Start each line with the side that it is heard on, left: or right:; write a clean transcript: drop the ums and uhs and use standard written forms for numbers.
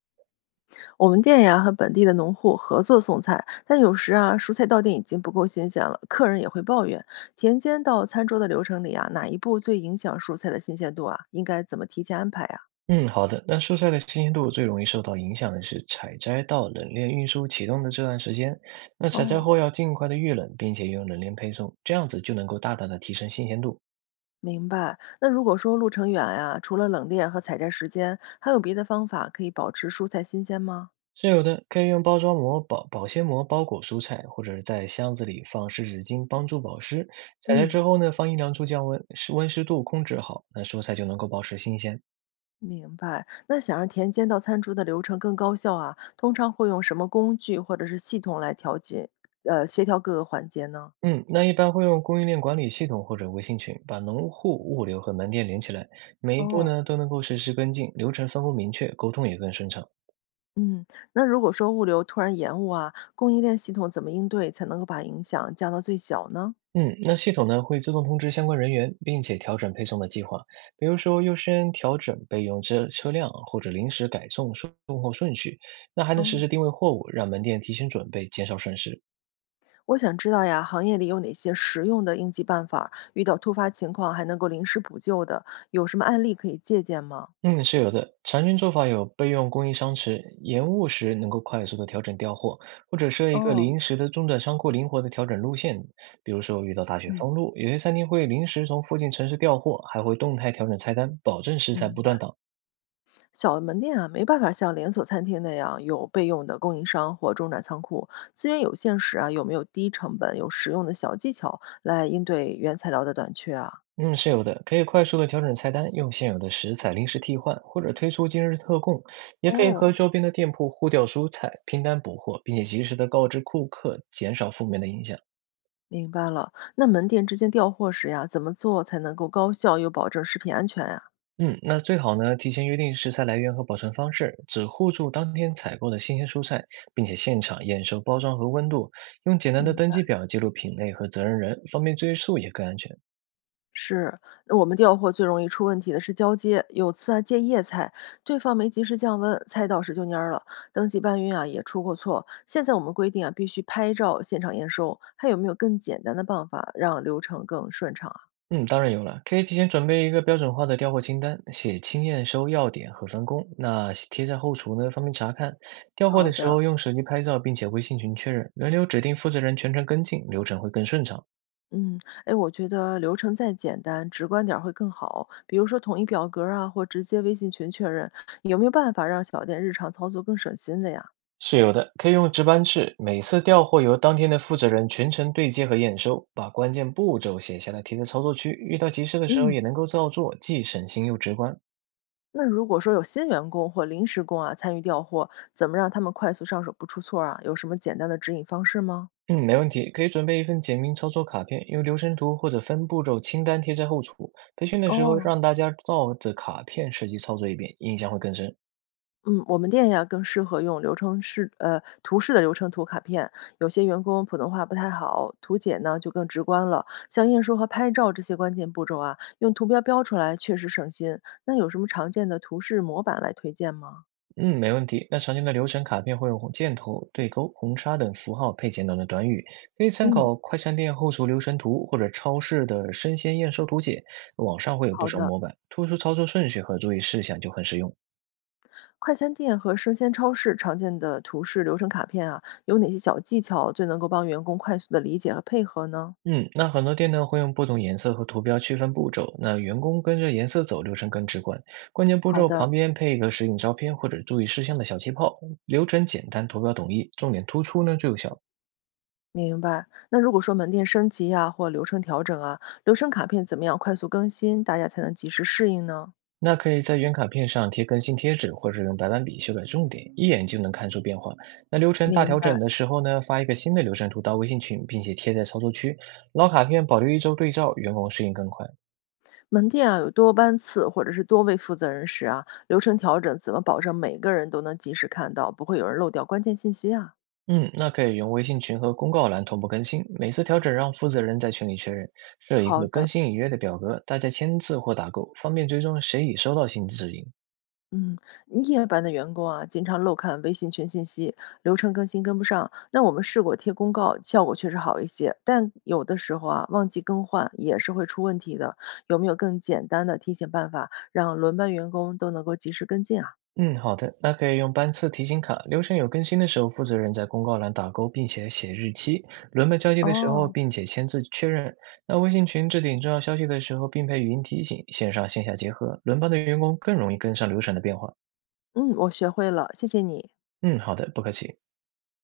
left: 我们店呀和本地的农户合作送菜，但有时啊，蔬菜到店已经不够新鲜了，客人也会抱怨。田间到餐桌的流程里啊，哪一步最影响蔬菜的新鲜度啊？应该怎么提前安排呀、
right: 嗯，好的。那蔬菜的新鲜度最容易受到影响的是采摘到冷链运输启动的这段时间。那采摘
left: 哦，
right: 后要尽快的预冷，并且用冷链配送，这样子就能够大大的提升新鲜度。
left: 明白。那如果说路程远呀、除了冷链和采摘时间，还有别的方法可以保持蔬菜新鲜吗？
right: 是有的，可以用包装膜、保鲜膜包裹蔬菜，或者是在箱子里放湿纸巾帮助保湿。采摘之
left: 嗯。
right: 后呢，放阴凉处降温，湿温湿度控制好，那蔬菜就能够保持新鲜。
left: 明白。那想让田间到餐桌的流程更高效啊，通常会用什么工具或者是系统来调节，协调各个环节呢？
right: 嗯，那一般会用供应链管理系统或者微信群，把农户、物流和门店连起来，每一步
left: 哦，
right: 呢都能够实时跟进，流程分工明确，沟通也更顺畅。
left: 嗯，那如果说物流突然延误啊，供应链系统怎么应对才能够把影响降到最小呢？
right: 嗯，那系统呢会自动通知相关人员，并且调整配送的计划，比如说优先调整备用车辆或者临时改送货顺序，那还能实
left: 哦，
right: 时定位货物，让门店提前准备，减少损失。
left: 我想知道呀，行业里有哪些实用的应急办法儿遇到突发情况还能够临时补救的，有什么案例可以借鉴吗？
right: 嗯，是有的。常见做法有备用供应商池，延误时能够快速的调整调货，或者设一个
left: 哦，
right: 临时的中转仓库，灵活的调整路线。比如说遇到大雪
left: 嗯，
right: 封路，有些餐厅会临时从附近城市调货，还会动态调整菜单，保证食材
left: 明
right: 不
left: 白。
right: 断档。
left: 小门店啊，没办法像连锁餐厅那样有备用的供应商或中转仓库，资源有限时啊，有没有低成本、有实用的小技巧来应对原材料的短缺啊？
right: 嗯，是有的，可以快速的调整菜单，用现有的食材临时替换，或者推出今日特供，也可以和
left: 哦。
right: 周边的店铺互调蔬菜，拼单补货，并且及时的告知顾客，减少负面的影响。
left: 明白了。那门店之间调货时呀，怎么做才能够高效又保证食品安全呀？
right: 嗯，那最好呢，提前约定食材来源和保存方式，只互助当天采购的新鲜蔬菜，并且现场验收包装和温度，用简单的
left: 明
right: 登
left: 白，
right: 记表记录品类和责任人，方便追溯也更安全。
left: 是，那我们调货最容易出问题的是交接，有次啊借叶菜，对方没及时降温，菜到时就蔫儿了。登记搬运啊也出过错。现在我们规定啊必须拍照现场验收，还有没有更简单的办法让流程更顺畅啊？
right: 嗯，当然有了，可以提前准备一个标准化的调货清单，写清验收要点和分工，那贴在后厨呢，方便查看。调货
left: 好
right: 的时
left: 的，
right: 候用手机拍照，并且微信群确认，轮流指定负责人全程跟进，流程会更顺畅。
left: 嗯，哎，我觉得流程再简单，直观点儿会更好。比如说统一表格儿啊，或直接微信群确认，有没有办法让小店日常操作更省心的呀？
right: 是有的，可以用值班制，每次调货由当天的负责人全程对接和验收，把关键步骤写下来贴在操作区，遇到急事的时候
left: 嗯，
right: 也能够照做，既省心又直观。
left: 那如果说有新员工或临时工啊参与调货，怎么让他们快速上手不出错儿啊？有什么简单的指引方式吗？
right: 嗯，没问题，可以准备一份简明操作卡片，用流程图或者分步骤清单贴在后厨。培训的时候
left: 哦，
right: 让大家照着卡片实际操作一遍，印象会更深。
left: 嗯，我们店呀更适合用流程式图示的流程图卡片，有些员工普通话不太好，图解呢就更直观了。像验收和拍照这些关键步骤啊，用图标标出来确实省心。那有什么常见的图示模板来推荐吗？
right: 嗯，没问题。那常见的流程卡片会用红箭头、对勾、红叉等符号配简短的短语，可以参
left: 嗯，
right: 考快餐店后厨流程图或者超市的生鲜验收图解，网上会有不
left: 好
right: 少
left: 的。
right: 模板，突出操作顺序和注意事项就很实用。
left: 快餐店和生鲜超市常见的图示流程卡片啊，有哪些小技巧最能够帮员工快速的理解和配合呢？
right: 嗯，那很多店呢会用不同颜色和图标区分步骤，那员工跟着颜色走，流程更直观。关键步
left: 好
right: 骤
left: 的，
right: 旁边配一个实景照片或者注意事项的小气泡，流程简单，图标统一，重点突出呢最有效。
left: 明白。那如果说门店升级呀、或流程调整啊，流程卡片怎么样快速更新，大家才能及时适应呢？
right: 那可以在原卡片上贴更新贴纸，或者用白板笔修改重点，一眼就能看出变化。那流程大
left: 明
right: 调整
left: 白。
right: 的时候呢，发一个新的流程图到微信群，并且贴在操作区。老卡片保留1周对照，员工适应更快。
left: 门店啊有多班次或者是多位负责人时啊，流程调整怎么保证每个人都能及时看到，不会有人漏掉关键信息啊？
right: 嗯，那可以用微信群和公告栏同步更新，每次调整让负责人在群里确认，设一
left: 好
right: 个更
left: 的。
right: 新已阅的表格，大家签字或打勾，方便追踪谁已收到新指引。
left: 嗯，夜班的员工啊，经常漏看微信群信息，流程更新跟不上。那我们试过贴公告，效果确实好一些，但有的时候啊，忘记更换也是会出问题的。有没有更简单的提醒办法，让轮班员工都能够及时跟进啊？
right: 嗯，好的，那可以用班次提醒卡，流程有更新的时候，负责人在公告栏打勾，并且写日期；轮班交接的时候，
left: 哦，
right: 并且签字确认。那微信群置顶重要消息的时候，并配语音提醒，线上线下结合，轮班的员工更容易跟上流程的变化。
left: 嗯，我学会了，谢谢你。
right: 嗯，好的，不客气。